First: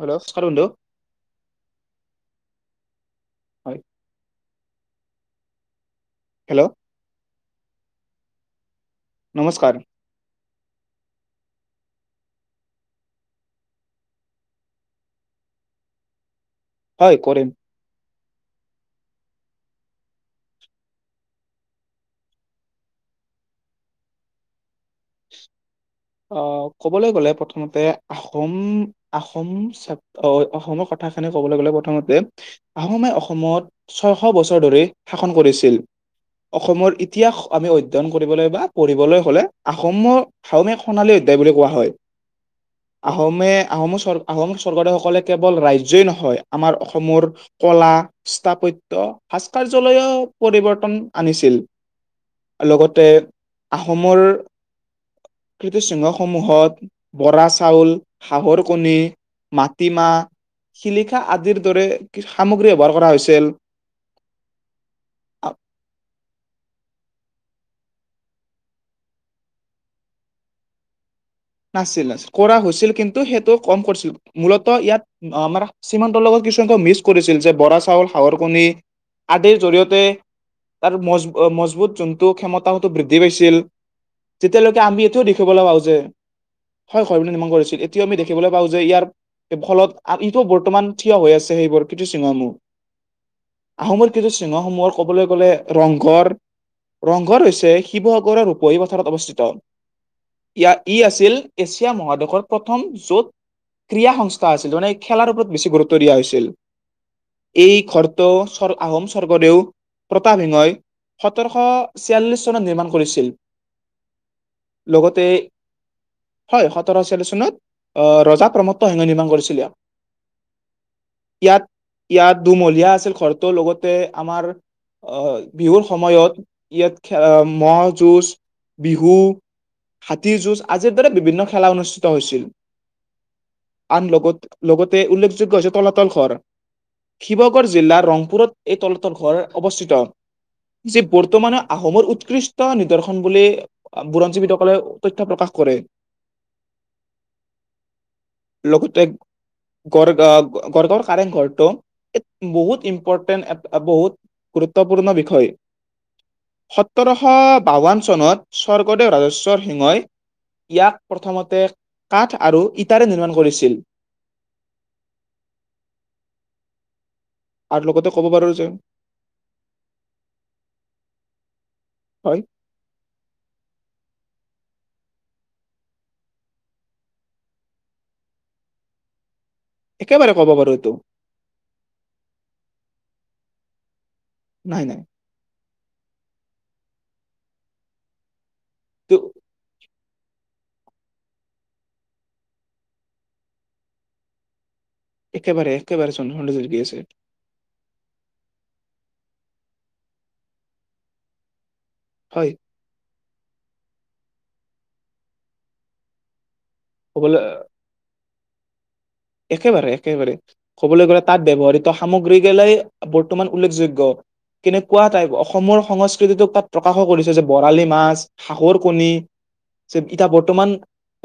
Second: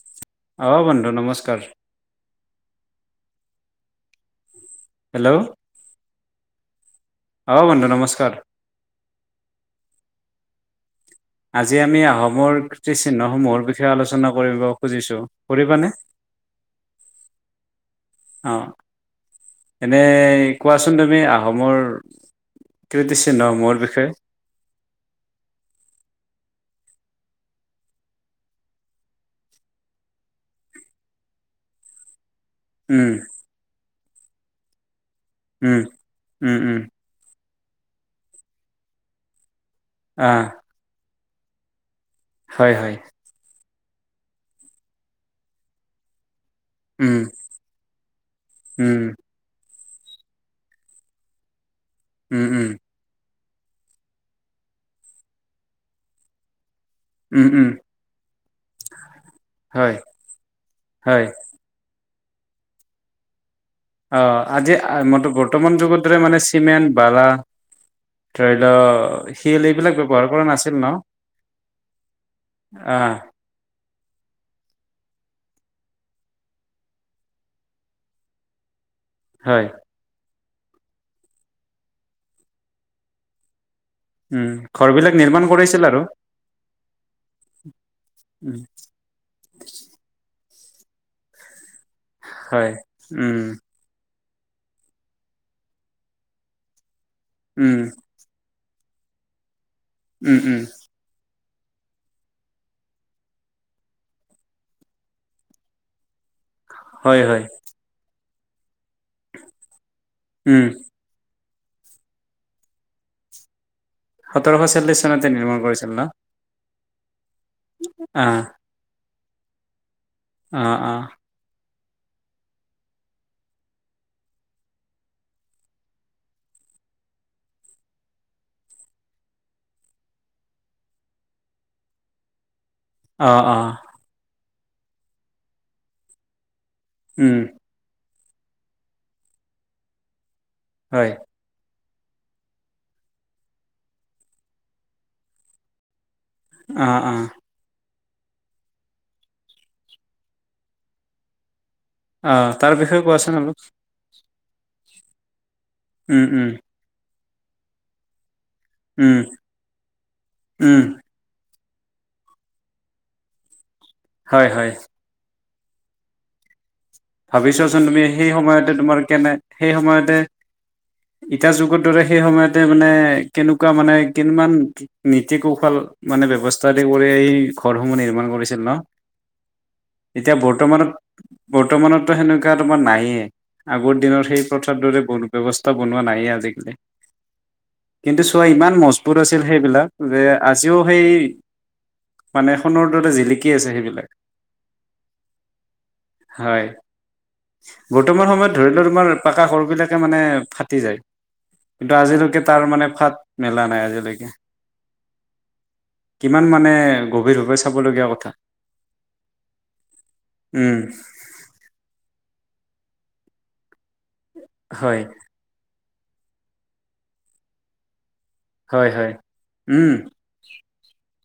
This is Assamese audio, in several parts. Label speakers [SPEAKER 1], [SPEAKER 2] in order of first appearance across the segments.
[SPEAKER 1] হেল্ল' নমস্কাৰ
[SPEAKER 2] অ বন্ধু নমস্কাৰ।
[SPEAKER 1] হয়।
[SPEAKER 2] হেল্ল'।
[SPEAKER 1] হেল্ল'।
[SPEAKER 2] অঁ বন্ধু নমস্কাৰ।
[SPEAKER 1] নমস্কাৰ।
[SPEAKER 2] আজি আমি আহোমৰ কীৰ্তিচিহ্নসমূহৰ বিষয়ে আলোচনা কৰিব খুজিছোঁ কৰিবানে।
[SPEAKER 1] হয় কৰিম।
[SPEAKER 2] অ এনে কোৱাচোন তুমি আহোমৰ ক্ৰিটিচিয়ানসমূহৰ বিষয়ে।
[SPEAKER 1] ক'বলৈ গ'লে প্ৰথমতে আহোম আহোম অসমৰ কথাখিনি ক'বলৈ গ'লে প্ৰথমতে। আহোমে
[SPEAKER 2] উম
[SPEAKER 1] অসমত। ছয়শ বছৰ ধৰি। শাসন কৰিছিল
[SPEAKER 2] উম উম উম
[SPEAKER 1] অসমৰ ইতিহাস। আমি অধ্যয়ন কৰিবলৈ বা পঢ়িবলৈ হ'লে। আহোমৰ
[SPEAKER 2] আহ
[SPEAKER 1] সাওমে ভাল অধ্যায় বুলি কোৱা হয়।
[SPEAKER 2] হয় হয়
[SPEAKER 1] আহোমে। আহোমৰ স্বৰ্গদেউ আহোম স্বৰ্গদেউসকলে কেৱল ৰাজ্যই নহয়। আমাৰ
[SPEAKER 2] উম
[SPEAKER 1] অসমৰ কলা
[SPEAKER 2] উম
[SPEAKER 1] স্থাপত্যৰ ভাস্কাৰ। জ লৈ পৰিৱৰ্তন আনিছিল।
[SPEAKER 2] উম উম
[SPEAKER 1] লগতে। আহোমৰ। কৃ্তিচিহ্নসমূহত। বৰা
[SPEAKER 2] উম উম
[SPEAKER 1] চাউল হাহৰ কণী
[SPEAKER 2] হয়
[SPEAKER 1] মাটিমাহ শিলিখা
[SPEAKER 2] হয়
[SPEAKER 1] আদিৰ দৰে। কি সামগ্ৰী ব্যৱহাৰ কৰা হৈছিল।
[SPEAKER 2] অ আজি ম বৰ্তমান যুগতৰে মানে চিমেণ্ট বালা ধৰি লোৱা শিল এইবিলাক ব্যয়ৱহাৰ কৰা নাছিল ন
[SPEAKER 1] নাছিল নাছিল কৰা হৈছিল
[SPEAKER 2] আহ
[SPEAKER 1] কিন্তু সেইটো কম কৰিছিল মূলত ইয়াত আমাৰ চিমান্তৰ লগত কিছুমানক মিচ কৰিছিল যে বৰা চাউল হাঁহৰ কণী আদিৰ
[SPEAKER 2] হয়
[SPEAKER 1] জৰিয়তে তাৰ মজবু মজবুত যোনটো ক্ষমতাও হয়টো বৃদ্ধি পাইছিল
[SPEAKER 2] উম
[SPEAKER 1] তেতিয়ালৈকে আমি
[SPEAKER 2] ঘৰবিলাক
[SPEAKER 1] এইটোও
[SPEAKER 2] নিৰ্মাণ
[SPEAKER 1] দেখিবলৈ পাওঁ
[SPEAKER 2] কৰিছিল
[SPEAKER 1] যে
[SPEAKER 2] আৰু
[SPEAKER 1] হয় হয় বুলি নিৰ্মাণ কৰিছিল এতিয়াও আমি দেখিবলৈ
[SPEAKER 2] উম
[SPEAKER 1] পাওঁ যে ইয়াৰ ফলত বৰ্তমান থিয় হৈ আছে সেইবোৰ কৃতি চিহ্ন বোৰ
[SPEAKER 2] হয় উম
[SPEAKER 1] আহোমৰ কৃতি চিহ্ন সমূহৰ ক'বলৈ গ'লে ৰংঘৰ ৰংঘৰ হৈছে
[SPEAKER 2] উম
[SPEAKER 1] শিৱসাগৰৰ পৰি পথাৰত অৱস্থিত
[SPEAKER 2] উম উম
[SPEAKER 1] ইয়া ই আছিল এছিয়া মহাদেশৰ প্ৰথম য'ত ক্ৰীড়া সংস্থা আছিল মানে খেলাৰ ওপৰত বেছি গুৰুত্ব দিয়া হৈছিল
[SPEAKER 2] হয় হয়
[SPEAKER 1] এই খৰ ত স্ব আহোম স্বৰ্গদেউ প্ৰতাপ
[SPEAKER 2] উম
[SPEAKER 1] সিংহই সোতৰশ ছিয়াল্লিছ চনত নিৰ্মাণ কৰিছিল
[SPEAKER 2] সোতৰশ চল্লিছ চনতে নিৰ্মা কৰিছিল ন
[SPEAKER 1] তচল্লিচ চনত
[SPEAKER 2] অ
[SPEAKER 1] ৰজা প্ৰমোত সিংহ‌ই নিৰ্মাণ কৰিছিল
[SPEAKER 2] অ অ
[SPEAKER 1] ইয়াত ইয়াত দুমহলীয়া আছিল ঘৰটো লগতে আমাৰ অ বিহুৰ সময়ত ইয়াত ম' যুজ বিহু হাতিৰ যুঁজ আজি দৰে বিভিন্ন খেলা অনুষ্ঠিত হৈছিল
[SPEAKER 2] অ অ
[SPEAKER 1] আন লোকত লগতে উল্লেখযোগ্য হৈছে তলাতল ঘৰ
[SPEAKER 2] উম
[SPEAKER 1] শিবসাগৰ জিলাৰ ৰং পুৰত এই তলতৰ ঘৰ অৱস্থিত যে
[SPEAKER 2] হয়
[SPEAKER 1] বৰ্তমানৰ আহোমৰ উৎকৃষ্ট নিদৰ্শন বুলি বুৰঞ্জীবিদসকলে তথ্য প্ৰকাশ কৰে
[SPEAKER 2] অঁ অঁ
[SPEAKER 1] লগতে গড়গাৱ গড়গাঁৱৰ কাৰেং ঘৰটো
[SPEAKER 2] অ তাৰ
[SPEAKER 1] বহুত
[SPEAKER 2] বিষয়ে কোৱাচোন
[SPEAKER 1] ইম্পৰ্টেণ্ট
[SPEAKER 2] অলপ
[SPEAKER 1] এ বহুত গুৰুত্বপূৰ্ণ বিষয়-
[SPEAKER 2] উম উম।
[SPEAKER 1] শ বাৱন চনত-। স্বৰ্গদেৱ
[SPEAKER 2] উম
[SPEAKER 1] ৰাজেশ্বৰ-।
[SPEAKER 2] উম
[SPEAKER 1] ইয়াক প্ৰথম-। মতে কাঠ আৰু ইটাৰে নিৰ্মাণ কৰিছিল।
[SPEAKER 2] হয় হয়। ভাবিছোৱাচোন
[SPEAKER 1] আৰু
[SPEAKER 2] তুমি
[SPEAKER 1] লগতে ক'ব
[SPEAKER 2] সেই
[SPEAKER 1] পাৰো যে
[SPEAKER 2] সময়তে তোমাৰ কেনে সেই সময়তে ইটা যুগত-। সেই
[SPEAKER 1] হয়
[SPEAKER 2] সময়তে মানে কেনেকুৱা মানে-। কিমান নীতি কৌশল মানে ব্যৱস্থা আদি কৰি এই ঘৰসমূহ নিৰ্মাণ কৰিছিল ন।
[SPEAKER 1] একেবাৰে
[SPEAKER 2] এতিয়া
[SPEAKER 1] ক'ব পাৰো
[SPEAKER 2] বৰ্তমানত
[SPEAKER 1] টো।
[SPEAKER 2] বৰ্তমানতো সেনেকুৱা তোমাৰ নায়ে আগৰ দিনত-। সেই
[SPEAKER 1] নাই
[SPEAKER 2] দৰে
[SPEAKER 1] নাই
[SPEAKER 2] ব্যৱস্থা-। বনোৱা নাইয়ে আজিকালি। কিন্তু চোৱা ইমান-
[SPEAKER 1] এইটো
[SPEAKER 2] মজবুত আছিল সেইবিলাক। যে আজিও সেই মানে সোণৰ দৰে জিলিকি আছে সেইবিলাক।
[SPEAKER 1] একেবাৰে-। একেবাৰে
[SPEAKER 2] হয়
[SPEAKER 1] চন্দ্ৰচন্দ্ৰ কি আছে
[SPEAKER 2] বৰ্তমান সময়ত ধৰি লও তোমাৰ-। পাকা সৰু বিলাকে মানে ফাটি যায়। কিন্তু আজিলৈকে
[SPEAKER 1] হয়
[SPEAKER 2] তাৰ মানে ফাত-। মেলা নাই আজিলৈকে। কিমান মানে- এ
[SPEAKER 1] ক'বলৈ
[SPEAKER 2] গভীৰভাৱে চাবলগীয়া কথা।
[SPEAKER 1] একেবাৰে একেবাৰে
[SPEAKER 2] উম,
[SPEAKER 1] ক'বলৈ গ'লে-। তাত ব্যৱহৃত সামগ্ৰী গিলাই বৰ্তমান উল্লেখযোগ্য।
[SPEAKER 2] হয়,
[SPEAKER 1] কেনেকুৱা টাইপ অসমৰ-। সংস্কৃতিটোক তাত প্ৰকাশকো কৰিছে যে বৰালি মাছ-। হাঁহৰ
[SPEAKER 2] হয়,
[SPEAKER 1] কণী
[SPEAKER 2] হয়। উম,
[SPEAKER 1] এতিয়া বৰ্তমান-।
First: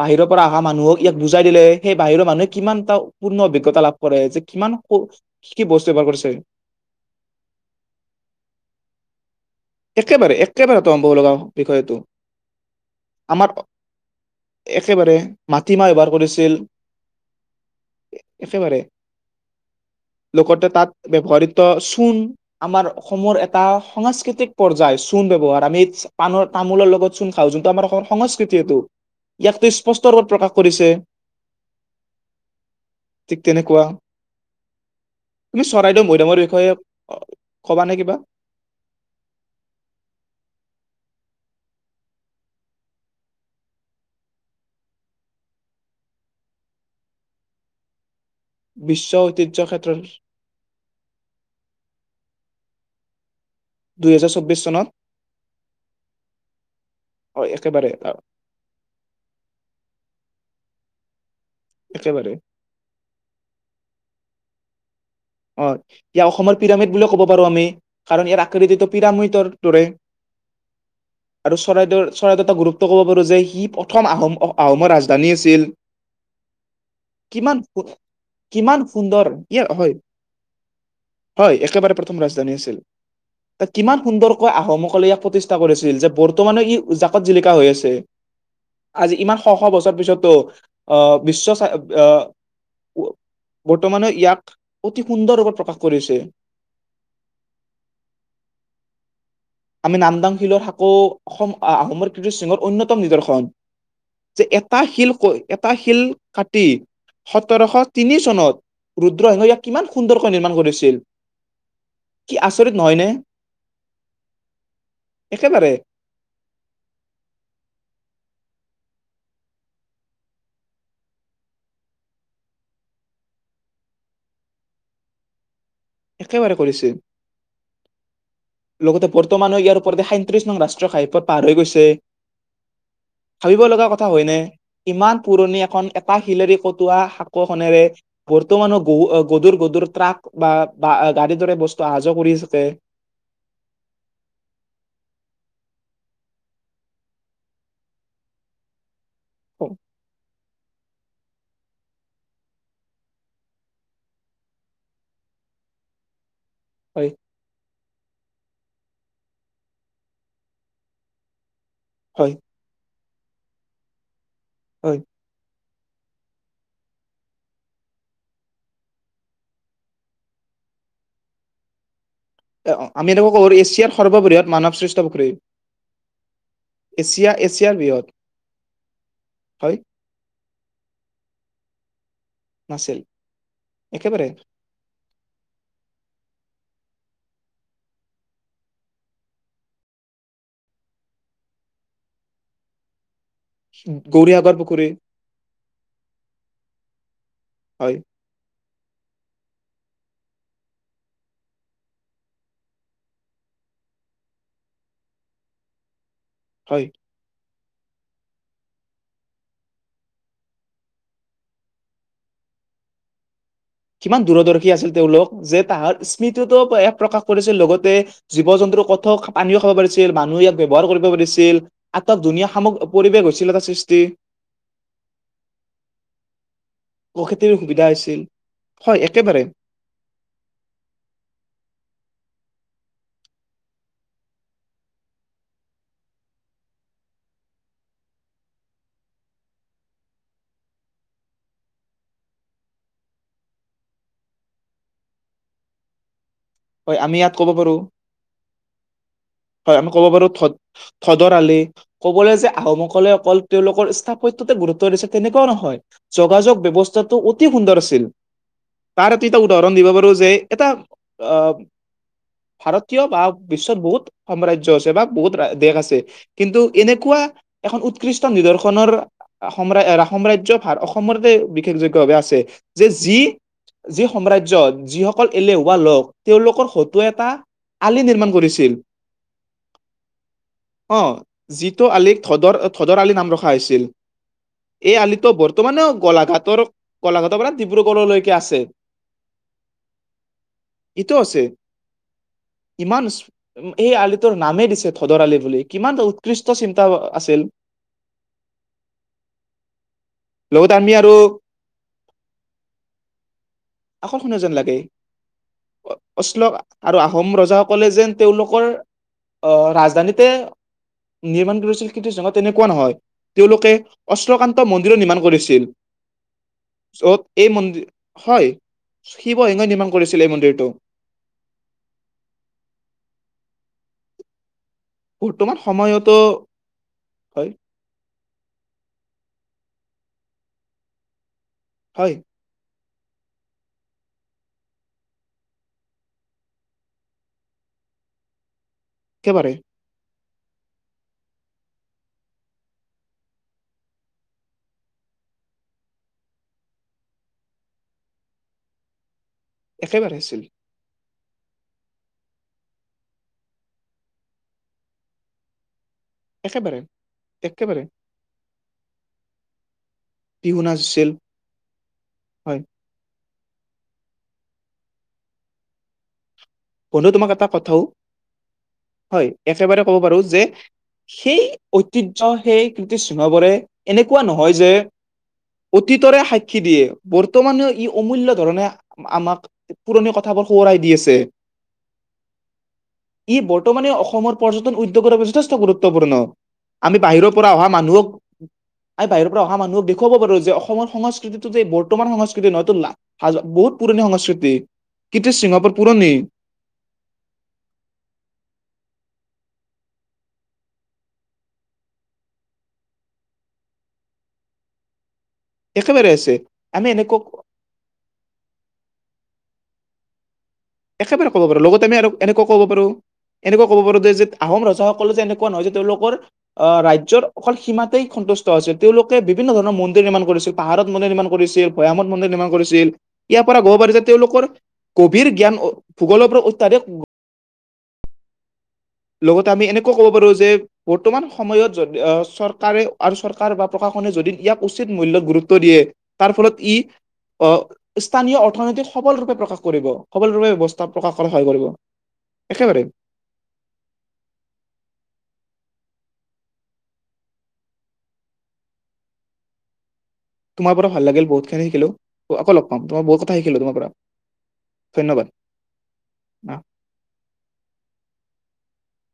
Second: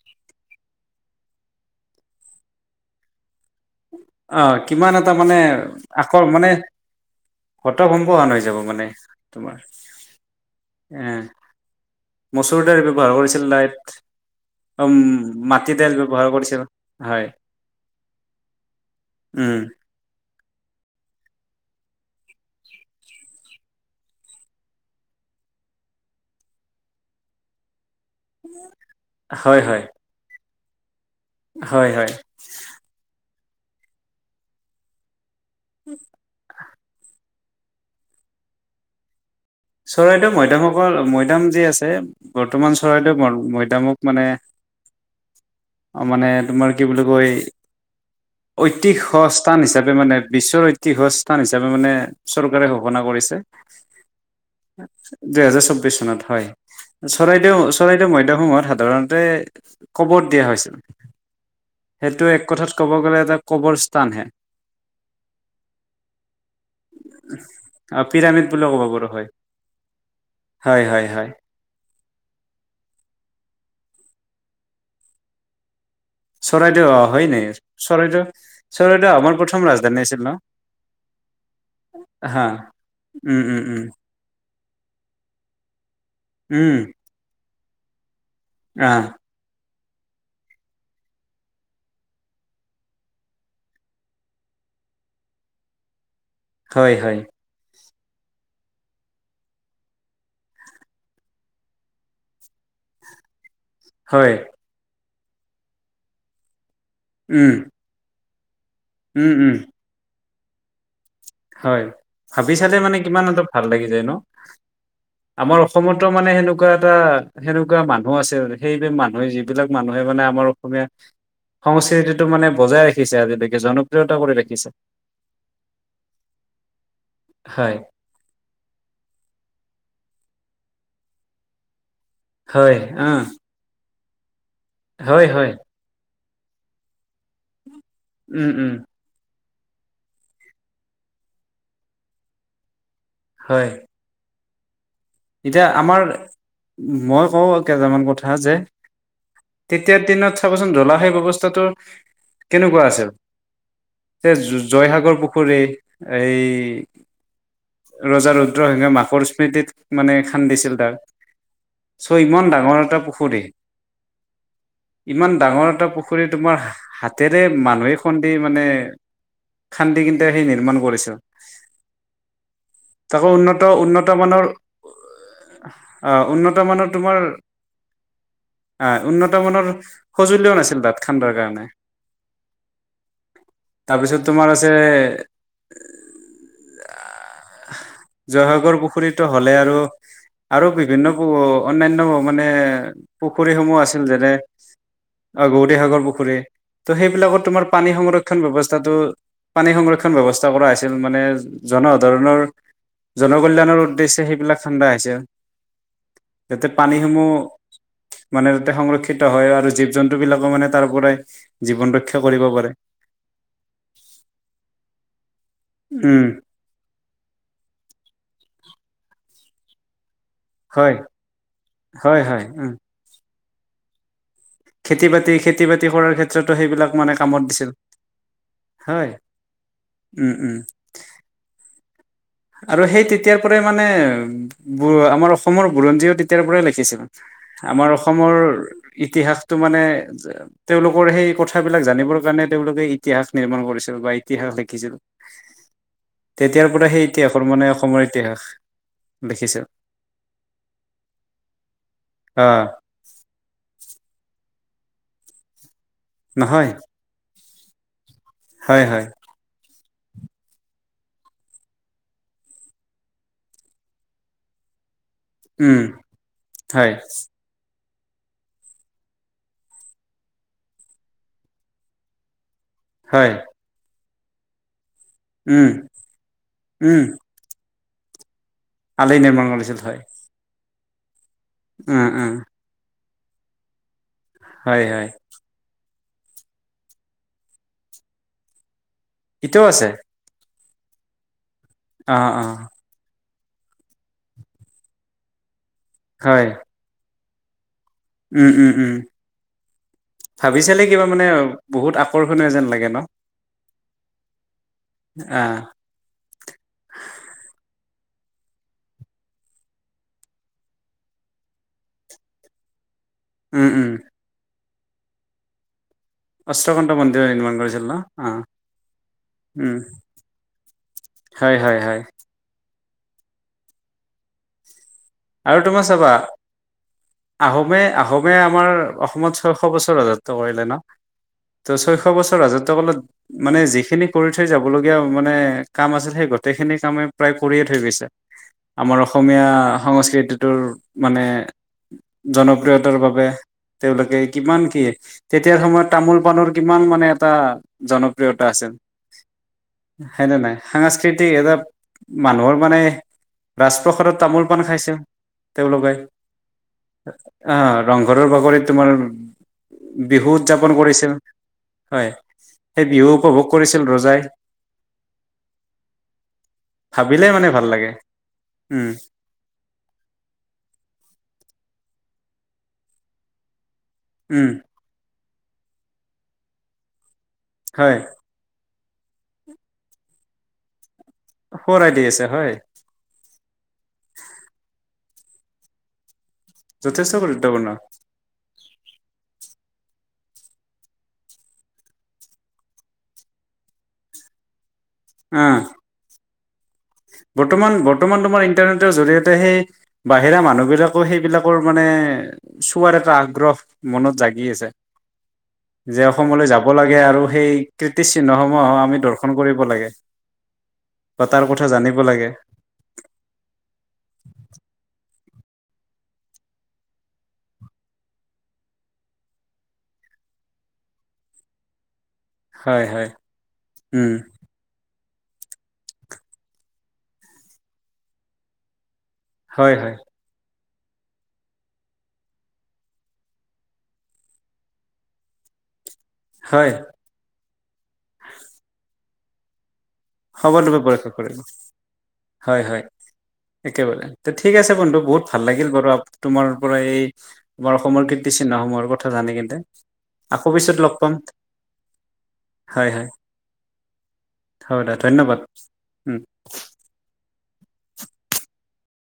[SPEAKER 1] বাহিৰৰ পৰা অহা মানুহক ইয়াক বুজাই দিলে সেই বাহিৰৰ মানুহে কিমান-। পূৰ্ণ অভিজ্ঞা লাভ-। কৰে
[SPEAKER 2] অ
[SPEAKER 1] যে
[SPEAKER 2] কিমান এটা মানে
[SPEAKER 1] কি কি বস্তু ব্যৱহাৰ
[SPEAKER 2] আক
[SPEAKER 1] কৰিছে
[SPEAKER 2] মানে হৈ যাব মানে। তোমাৰ।
[SPEAKER 1] একেবাৰে একেবাৰে
[SPEAKER 2] এ
[SPEAKER 1] সমম্ভ লগা বিষয়টো।
[SPEAKER 2] মচুৰ দাইল ব্যৱহাৰ কৰিছিল
[SPEAKER 1] আমাৰ
[SPEAKER 2] লাই উম
[SPEAKER 1] একেবাৰে
[SPEAKER 2] মাটি দাইল
[SPEAKER 1] মাটিমাহ ব্যৱহাৰ কৰিছিল
[SPEAKER 2] হয়
[SPEAKER 1] একেবাৰে।
[SPEAKER 2] উম।
[SPEAKER 1] লগতে তাত ব্যৱহাৰিত চূণ আমাৰ অসমৰ এটা সাংস্কৃতিক-। পৰ যায়। চূণ ব্যৱহাৰ আমি পাণৰ তামোলৰ লগত চূণ খাওঁ, যোনটো আমাৰ অসম সংস্কৃতি এইটো। ইয়াক
[SPEAKER 2] হয়
[SPEAKER 1] তই
[SPEAKER 2] হয়
[SPEAKER 1] স্পষ্ট ৰূপত প্ৰকাশ কৰিছে।
[SPEAKER 2] হয় - হয়।
[SPEAKER 1] ঠিক তেনেকুৱা কি চৰাইদেউ মৈদামৰ বিষয়ে অ' কবা নে কিবা?
[SPEAKER 2] চৰাইদেউ মৈদামসকল- মৈদাম যি আছে বৰ্তমান চৰাইদেউ ম- মৈদামক মানে- অ' মানে তোমাৰ কি বুলি কয় ঐতিহ
[SPEAKER 1] বিশ্ব ঐতিহ্য
[SPEAKER 2] স্থান হিচাপে
[SPEAKER 1] ক্ষেত্ৰৰ
[SPEAKER 2] মানে- বিশ্বৰ ঐতিহ স্থান হিচাপে মানে স্বৰূপ কাৰে ঘোষণা কৰিছে।
[SPEAKER 1] দুইহেজাৰ
[SPEAKER 2] দুহেজাৰ চৌবিশ চনত, হয়।
[SPEAKER 1] অ
[SPEAKER 2] চৰাইদেউ-
[SPEAKER 1] একেবাৰে
[SPEAKER 2] চৰাইদেউ
[SPEAKER 1] আ,
[SPEAKER 2] মৈদামসমূহত সাধাৰণতে কবৰ দিয়া হৈছিল। সেইটো
[SPEAKER 1] একেবাৰে
[SPEAKER 2] এক কথাত ক'ব গ'লে এটা কবৰ স্থানহে।
[SPEAKER 1] অ' ইয়াক অসমৰ পিৰামিড বুলি ক'ব পাৰোঁ আমি।
[SPEAKER 2] আ,
[SPEAKER 1] কাৰণ ইয়াৰ
[SPEAKER 2] পিৰামিড বুলিও ক'ব
[SPEAKER 1] আকৃতিটো
[SPEAKER 2] পাৰো হয়
[SPEAKER 1] পিৰামিড ডৰ দৰে।
[SPEAKER 2] হয় হয় হয়
[SPEAKER 1] আৰু চৰাইদেউৰ- চৰাইদেউ এটা গুৰুত্ব ক'ব পাৰোঁ যে সি প্ৰথম আহোম- অ' আহোমৰ ৰাজধানী আছিল।
[SPEAKER 2] চৰাইদেউ অ' হয় নে?
[SPEAKER 1] কিমান সু-
[SPEAKER 2] চৰাইদেউ-
[SPEAKER 1] কিমান
[SPEAKER 2] চৰাইদেউ
[SPEAKER 1] সুন্দৰ
[SPEAKER 2] আমাৰ
[SPEAKER 1] ইয়াৰ
[SPEAKER 2] প্ৰথম
[SPEAKER 1] হয়
[SPEAKER 2] ৰাজধানী আছিল ন'?
[SPEAKER 1] হয়। একেবাৰে প্ৰথম
[SPEAKER 2] হা
[SPEAKER 1] ৰাজধানী আছিল।
[SPEAKER 2] উম উম
[SPEAKER 1] তাক
[SPEAKER 2] উম
[SPEAKER 1] কিমান সুন্দৰ কৈ আহোমকলে ইয়াক প্ৰতিষ্ঠা কৰিছিল, যে বৰ্তমানেও
[SPEAKER 2] উম
[SPEAKER 1] ই জাকত জিলিকা হৈ আছে। ছে।
[SPEAKER 2] আহ
[SPEAKER 1] আজি- ইমান শ-শ বছ ৰ পিছতো অ' বিশ্ব স্বা- অ' বৰ্তমানে ইয়াক অতি সুন্দৰ ৰূপত প্ৰকাশ কৰিছে।
[SPEAKER 2] হয় - হয়।
[SPEAKER 1] আমি নামদাং শিলৰ সাঁকো অসম অ'- আহোমৰ কীৰ্তিচিহ্নৰ অন্যতম নিদৰ্শন।
[SPEAKER 2] হয়
[SPEAKER 1] যে এটা শিল কৈ এটা শিল কাটি
[SPEAKER 2] উম
[SPEAKER 1] সোতৰশ তিনি চনত
[SPEAKER 2] উম
[SPEAKER 1] ৰুদ্ৰসিংহই
[SPEAKER 2] উম
[SPEAKER 1] ইয়াক কিমান সুন্দৰ কৈ নিৰ্মাণ কৰিছিল।
[SPEAKER 2] হয়,
[SPEAKER 1] কি
[SPEAKER 2] ভাবি
[SPEAKER 1] আচৰিত
[SPEAKER 2] চালে মানে
[SPEAKER 1] নহয় নে
[SPEAKER 2] কিমান এটা ভাল লাগি যায়, ন'? আমাৰ
[SPEAKER 1] একেবাৰে
[SPEAKER 2] অসমতো মানে সেনেকুৱা এটা- সেনেকুৱা মানুহ আছিল ৰে। সেইব মানুহে যিবিলাক মানুহে মানে আমাৰ অসমীয়া সংস্কৃতিটো মানে বজাই ৰাখিছে আজিলৈকে জনপ্ৰিয়তা কৰি ৰাখিছে।
[SPEAKER 1] একেবাৰে কৰিছিল।
[SPEAKER 2] হয়
[SPEAKER 1] লগতে বৰ্তমানহ আৰু পৰ দেখাই। ত্ৰিশ নং ৰাষ্ট্ৰীয় ঘাইপথ পাৰ হৈ গৈছে।
[SPEAKER 2] হয় আহ।
[SPEAKER 1] তাৰ হয়নে। ইমান পুৰণি এখন। ক শিলাৰী কটোৱা শাকোখনেৰে
[SPEAKER 2] উম উম
[SPEAKER 1] বৰ্তমান গৰু। গধুৰ গদুৰ ট্ৰাক বা। বা গাড়ীৰ দৰে বস্তু অহা যোৱা কৰি থাকে।
[SPEAKER 2] হয় এতিয়া আমাৰ মই কওঁ কেইটামান কথা যে। তেতিয়াৰ দিনত চাবচোন ধোলা। সেই বৱস্থাটো কেনেকুৱা আছিল যে জয়সাগৰ পুখুৰী এই। এই
[SPEAKER 1] হয়
[SPEAKER 2] ৰজা ৰুদ্ৰসিংহে মাকৰ স্মৃতিত। মানে একচন দিচিল তাৰ। চ
[SPEAKER 1] হয়
[SPEAKER 2] ইমান ডাঙৰ এটা পুখুৰী। সুৰি।
[SPEAKER 1] হয়
[SPEAKER 2] ইমান ডাঙৰ। টা পুখুৰী তোমাৰ হাতেৰে মানুহে খু্দি মানে খান্দি কিন্ত সেই নিৰমাণ কৰিছে।
[SPEAKER 1] অ আমিনেক ক এছিয়াৰ সৰ্ববৃহৎ মানৱ সৃষ্ট। পুখুৰী
[SPEAKER 2] অ উন্নত মানৰ তোমাৰ
[SPEAKER 1] এছিয়া এছিয়াৰ বৃহৎ
[SPEAKER 2] আহ উন্নত মানৰ
[SPEAKER 1] হয়
[SPEAKER 2] সঁজুলিও নাছিল তাত খানডাৰ কাৰণে?
[SPEAKER 1] নাছিল
[SPEAKER 2] তাৰপিছত
[SPEAKER 1] একেবাৰে
[SPEAKER 2] তোমাৰ আছে? জয়সাগৰ পুখুৰীতো। হলে আৰু আৰু বিভিন্ন অনান্য হৱ মানে। পুখুৰী সমূহ আছিল যেনে
[SPEAKER 1] গৌৰীসাগৰ পুখুৰী
[SPEAKER 2] অ গৌৰীসাগৰ পুখুৰী ত' সেইবিলাকত তোমাৰ পানী
[SPEAKER 1] হয়
[SPEAKER 2] সংৰক্ষন ব্যৱস্থা? স্থো পানী সংৰক্ষণ ব্যৱস্থা কৰা হৈছিল মানে জনসাধাৰণৰ জনকল্যাণৰ উদ্দেশ্য। ত সেইবিলাক ঠাণ্ডা হৈছে। যাতে
[SPEAKER 1] হয়
[SPEAKER 2] পানীসমূহ। মানে তাতে সংৰক্ষিত হয় আৰু জীৱ জন্তুবিলাকো মানে তাৰ পৰাই জীৱন ৰক্ষা কৰিব পাৰে।
[SPEAKER 1] কিমান দূৰদৰ্শী আছিল তেওঁলোক যে তাহাৰ
[SPEAKER 2] উম
[SPEAKER 1] স্মৃতিটোো এক প্ৰকাশ কৰিছিল লগতে জীৱ জন্তু। কথ পানীও খাব পাৰিছিল মানুহ ইয়াক ব্যৱহাৰ
[SPEAKER 2] হয়
[SPEAKER 1] কৰিব পাৰছিল
[SPEAKER 2] হয়
[SPEAKER 1] আটক
[SPEAKER 2] হয়
[SPEAKER 1] ধুনীয়া
[SPEAKER 2] উম
[SPEAKER 1] সামগ্ৰী পৰিবেশ হৈছিল এটা সৃষ্টি
[SPEAKER 2] খেতি বাতি খেতি বাতি কৰাৰ ক্ষেত্ৰত ত সেইবিলাক মানে কামত
[SPEAKER 1] প্ৰকৃতিৰ
[SPEAKER 2] দিছিল
[SPEAKER 1] সুবিধা হৈছিল
[SPEAKER 2] হয় উ উ আৰু সেই তেতিয়াৰ পৰাই মানে আমাৰ অসমৰ বুৰঞ্জীও তেতিয়াৰ পৰাই লিখিছিল আমাৰ অসমৰ ইতিহাসটো মানে তেওঁলোকৰ সেই কথাবিলাক জানিবৰ কাৰণে তেওঁলোকে ইতিহাস নিৰ্মাণ কৰিছিল বা ইতিহাস লিখিছিল তেতিয়াৰ পৰা
[SPEAKER 1] হয়
[SPEAKER 2] সেই
[SPEAKER 1] আমি ইয়াত কব
[SPEAKER 2] মানে
[SPEAKER 1] পাৰো
[SPEAKER 2] অসমৰ ইতিহাস লিখিছে
[SPEAKER 1] হয় আমি কব পাৰো থ থদৰ আলি কবলৈ যে
[SPEAKER 2] আহ
[SPEAKER 1] আহোমসকলে অকল তেওঁলোকৰ স্থাপিত তোতে গুৰুত্ব দিছে তেনেকোৱাও নহয় যোগাযোগ
[SPEAKER 2] নহয়
[SPEAKER 1] ব্যৱস্থাটো অতি সুন্দৰ আছিল
[SPEAKER 2] হয় হয়
[SPEAKER 1] তাৰ এতিটা উদাহৰণ দিব পাৰো টো যে এটা অ ভাৰতীয় বা বিশ্বৰ বহুত সাম্ৰাজ্য আছে বা বহুত দেশ
[SPEAKER 2] উম
[SPEAKER 1] আছে কিন্তু
[SPEAKER 2] হয়
[SPEAKER 1] এনেকোৱা এখন উৎ খ্ৰীষ্ট নিদৰ্শনৰ সম সাম্ৰাজ্য ভাৰ অসমতে বিশেষভাৱে আছে যে যি
[SPEAKER 2] হয়
[SPEAKER 1] যি সাম্ৰাজ্যত যিসকল অকল
[SPEAKER 2] উম
[SPEAKER 1] এলেহুৱা লগ তেওঁলোকৰ হয়তো এটা আলি নিৰ্মাণ কৰিছে
[SPEAKER 2] আালি নিৰ্মাণ কৰিছিল হয়
[SPEAKER 1] অ যিটো
[SPEAKER 2] উম
[SPEAKER 1] আলিক
[SPEAKER 2] উম
[SPEAKER 1] থতৰ ৰ আলি নাম ৰখা হৈছিল
[SPEAKER 2] হয়
[SPEAKER 1] এই
[SPEAKER 2] হয়
[SPEAKER 1] আলিটো বৰ্তমানেও গোলাঘাটৰ গোলাঘাটৰ পৰা ডিব্ৰুগড়লৈকে আছে
[SPEAKER 2] এতিয়াও আছে
[SPEAKER 1] ইটো আছে
[SPEAKER 2] অহ অ
[SPEAKER 1] উ সেই আলিটোৰ নামেই দিছে ধোদৰ আলি বুলি কিমান
[SPEAKER 2] হয়
[SPEAKER 1] উৎকৃষ্ট চিন্তা আছিল
[SPEAKER 2] উম উম উম ভাবি
[SPEAKER 1] লগতে
[SPEAKER 2] চালে
[SPEAKER 1] আমি
[SPEAKER 2] কিবা
[SPEAKER 1] আৰু
[SPEAKER 2] মানে বহুত আকৰ্ষণীয় যেন লাগে ন
[SPEAKER 1] আকৰ্ষণীয় যেন লাগে
[SPEAKER 2] আহ
[SPEAKER 1] অশ্লোক আৰু আহোম ৰজাসকলে যেন তেওঁলোকৰ অহ ৰাজধানীতে নিৰ্মাণ কৰিছিল কীৰ্তিচিহ্ন তেনেকোৱা নহয়
[SPEAKER 2] উম,
[SPEAKER 1] তেওঁলোকে
[SPEAKER 2] উম,
[SPEAKER 1] অস্ত্ৰকান্ত ত মন নিৰ্মান কৰিছিল।
[SPEAKER 2] অষ্টকান্ত
[SPEAKER 1] য'ত
[SPEAKER 2] মন্দিৰ
[SPEAKER 1] এই
[SPEAKER 2] নিৰ্মাণ কৰিছিল
[SPEAKER 1] মন্দিৰ
[SPEAKER 2] ন? অ',
[SPEAKER 1] হয় শিৱসিংহই
[SPEAKER 2] উম,
[SPEAKER 1] নিৰ্মাণ কৰিছিল এই মন্দিৰটো।
[SPEAKER 2] হয়, হয়, হয়।
[SPEAKER 1] বৰ্তমান
[SPEAKER 2] আৰু তোমাৰ চাবা
[SPEAKER 1] সময়তো হয়
[SPEAKER 2] আহোমে- আহোমে আমাৰ অসমত ছয়শ বছৰ ৰাজত্ব কৰিলে ন? তো ছয়শ
[SPEAKER 1] হয়
[SPEAKER 2] বছৰ ৰাজত্ব কালত মানে যিখিনি কৰি থৈ যাবলগীয়া মানে কাম আছিল সেই গোটেইখিনি কামে প্ৰায় কৰিয়ে থৈ গৈছে। আমাৰ অসমীয়া
[SPEAKER 1] একেবাৰে
[SPEAKER 2] সংস্কৃতিটোৰ মানে জনপ্ৰিয়তাৰ বাবে তেওঁলোকে কিমান কি তেতিয়াৰ সময়ত তামোল পাণৰ কিমান মানে এটা জনপ্ৰিয়তা আছিল।
[SPEAKER 1] একেবাৰে
[SPEAKER 2] সেনে
[SPEAKER 1] আছিল
[SPEAKER 2] নাই সাংস্কৃ কৃতি এটা মানুহৰ মানে ৰাজপ্ৰসাৰত তামোল। অকন খাইছে তেওঁলোকে।
[SPEAKER 1] একেবাৰে
[SPEAKER 2] অ
[SPEAKER 1] একেবাৰে
[SPEAKER 2] ৰংঘৰৰ বাগৰিত। তোমাৰ বিহু উদযাপন
[SPEAKER 1] নাচ আছিল
[SPEAKER 2] কৰিছিল হয়
[SPEAKER 1] হয়
[SPEAKER 2] সেই বিহু উপভোগ কৰিছিল ৰজাই
[SPEAKER 1] বন্ধু
[SPEAKER 2] ভাবিলে
[SPEAKER 1] তোমাক এটা
[SPEAKER 2] মানে ভাল
[SPEAKER 1] কথাও
[SPEAKER 2] লাগে উম।
[SPEAKER 1] হয় একেবাৰে ক'ব পাৰো যে সেই ঐতিহ্যৰ সেই কীৰ্তি চিহ্নবোৰে এনেকুৱা
[SPEAKER 2] উম
[SPEAKER 1] নহয় যে। অতীতৰে সাক্ষী দিয়ে। বৰ্তমানেও ই
[SPEAKER 2] হয়
[SPEAKER 1] অমূল্য ধৰণে। আমাক পুৰণি কথাবোৰ সোৱৰাই দি আছে।
[SPEAKER 2] সোঁৱৰাই দি আছে হয়
[SPEAKER 1] ই বৰ্তমানে অসমৰ পৰ্যটন উদ্যোগৰ বাবে স্থ যথেষ্ট গুৰুত্বপূৰ্ণ। আমি
[SPEAKER 2] যথেষ্ট
[SPEAKER 1] বাহিৰৰ পৰা অহা
[SPEAKER 2] গুৰুত্বপূৰ্ণ
[SPEAKER 1] মানুহক, আমি বাহিৰৰ পৰা অহা মানুহক দেখ দেখুৱাব পাৰো যে অসমৰ সংস্কৃতিটো যে বৰ্তমান সংস্কৃতি নহয় তো লা হাজাৰ বহুত পুৰণি সংস্কৃতি। কৃতি
[SPEAKER 2] আহ
[SPEAKER 1] চিহ্নবোৰ পুৰণি।
[SPEAKER 2] বৰ্তমান বৰ্তমান তোমাৰ ইণ্টাৰনেটৰ জৰিয়তে সেই বাহিৰা মানুহবিলাকো সেইবিলাকৰ মানে চোৱাৰ এটা আগ্ৰহ মনত জাগি আছে। যে
[SPEAKER 1] একেবাৰে আছে
[SPEAKER 2] অসমলৈ যাব
[SPEAKER 1] আমি
[SPEAKER 2] লাগে
[SPEAKER 1] এনেকুৱা
[SPEAKER 2] আৰু সেই কীৰ্তিচিহ্নসমূহ আমি দৰ্শ কৰিব লাগে। বা
[SPEAKER 1] একেবাৰে
[SPEAKER 2] তাৰ
[SPEAKER 1] ক'ব পাৰো
[SPEAKER 2] কথা
[SPEAKER 1] লগতে আমি
[SPEAKER 2] জানিব লাগে
[SPEAKER 1] এনেকুৱা কৰিব পাৰো এনেক কব পাৰো যে আহোম ৰজাসকলে যে এনেকুৱা নহয় যে তেওঁলোকৰ আহ ৰাজ্যৰ অকল সীমাতেই সন্তুষ্ট আছিল তেওঁলোকে বিভিন্ন ধৰণৰ মন্দিৰ নিৰ্মাণ কৰিছিল পাহাৰত মন্দিৰ নিৰ্মাণ কৰিছিল ভৈয়ামত মন্দিৰ নিৰ্মাণ
[SPEAKER 2] হয়
[SPEAKER 1] কৰিছিল
[SPEAKER 2] হয়
[SPEAKER 1] ইয়াৰ পৰা ক'ব পাৰি যে
[SPEAKER 2] উম
[SPEAKER 1] তেওঁলোকৰ গভীৰ জ্ঞান ভূগোলৰ পৰা লগতে আমি
[SPEAKER 2] হয় হয়
[SPEAKER 1] এনেকুৱাও ক'ব পাৰো যে বৰ্তমান সময়ত যদি আহ চৰকাৰে আৰু চৰকাৰ বা প্ৰশাসনে যদি ইয়াক উচিত মূল্যত গুৰুত্ব দিয়ে তাৰ ফলত
[SPEAKER 2] হয়
[SPEAKER 1] ই অহ স্থানীয় অৰ্থনীতিক সবল ৰূপে প্ৰকাশ কৰিব সবলৰূপে ব্যৱস্থা
[SPEAKER 2] পৰীক্ষা
[SPEAKER 1] প্ৰকাশ কৰাত
[SPEAKER 2] কৰিব
[SPEAKER 1] সহায় কৰিব।
[SPEAKER 2] হয় হয়
[SPEAKER 1] একেবাৰে
[SPEAKER 2] একেবাৰে তে ঠিক আছে বন্ধু বহুত ভাল লাগিল বাৰু তোমাৰ পৰা এই তোমাৰ অসমৰ কীৰ্তিচিহ্নসমূহৰ কথা জানি কিনে
[SPEAKER 1] তোমাৰ পৰা ভাল লাগিল বহুতখিনি শিকিলো আকৌ লগ
[SPEAKER 2] হয়
[SPEAKER 1] পাম তোমাৰ
[SPEAKER 2] হয়
[SPEAKER 1] বহুত কথা শিকিলো তোমাৰ পৰা
[SPEAKER 2] হ'ব ধন্যবাদ, উম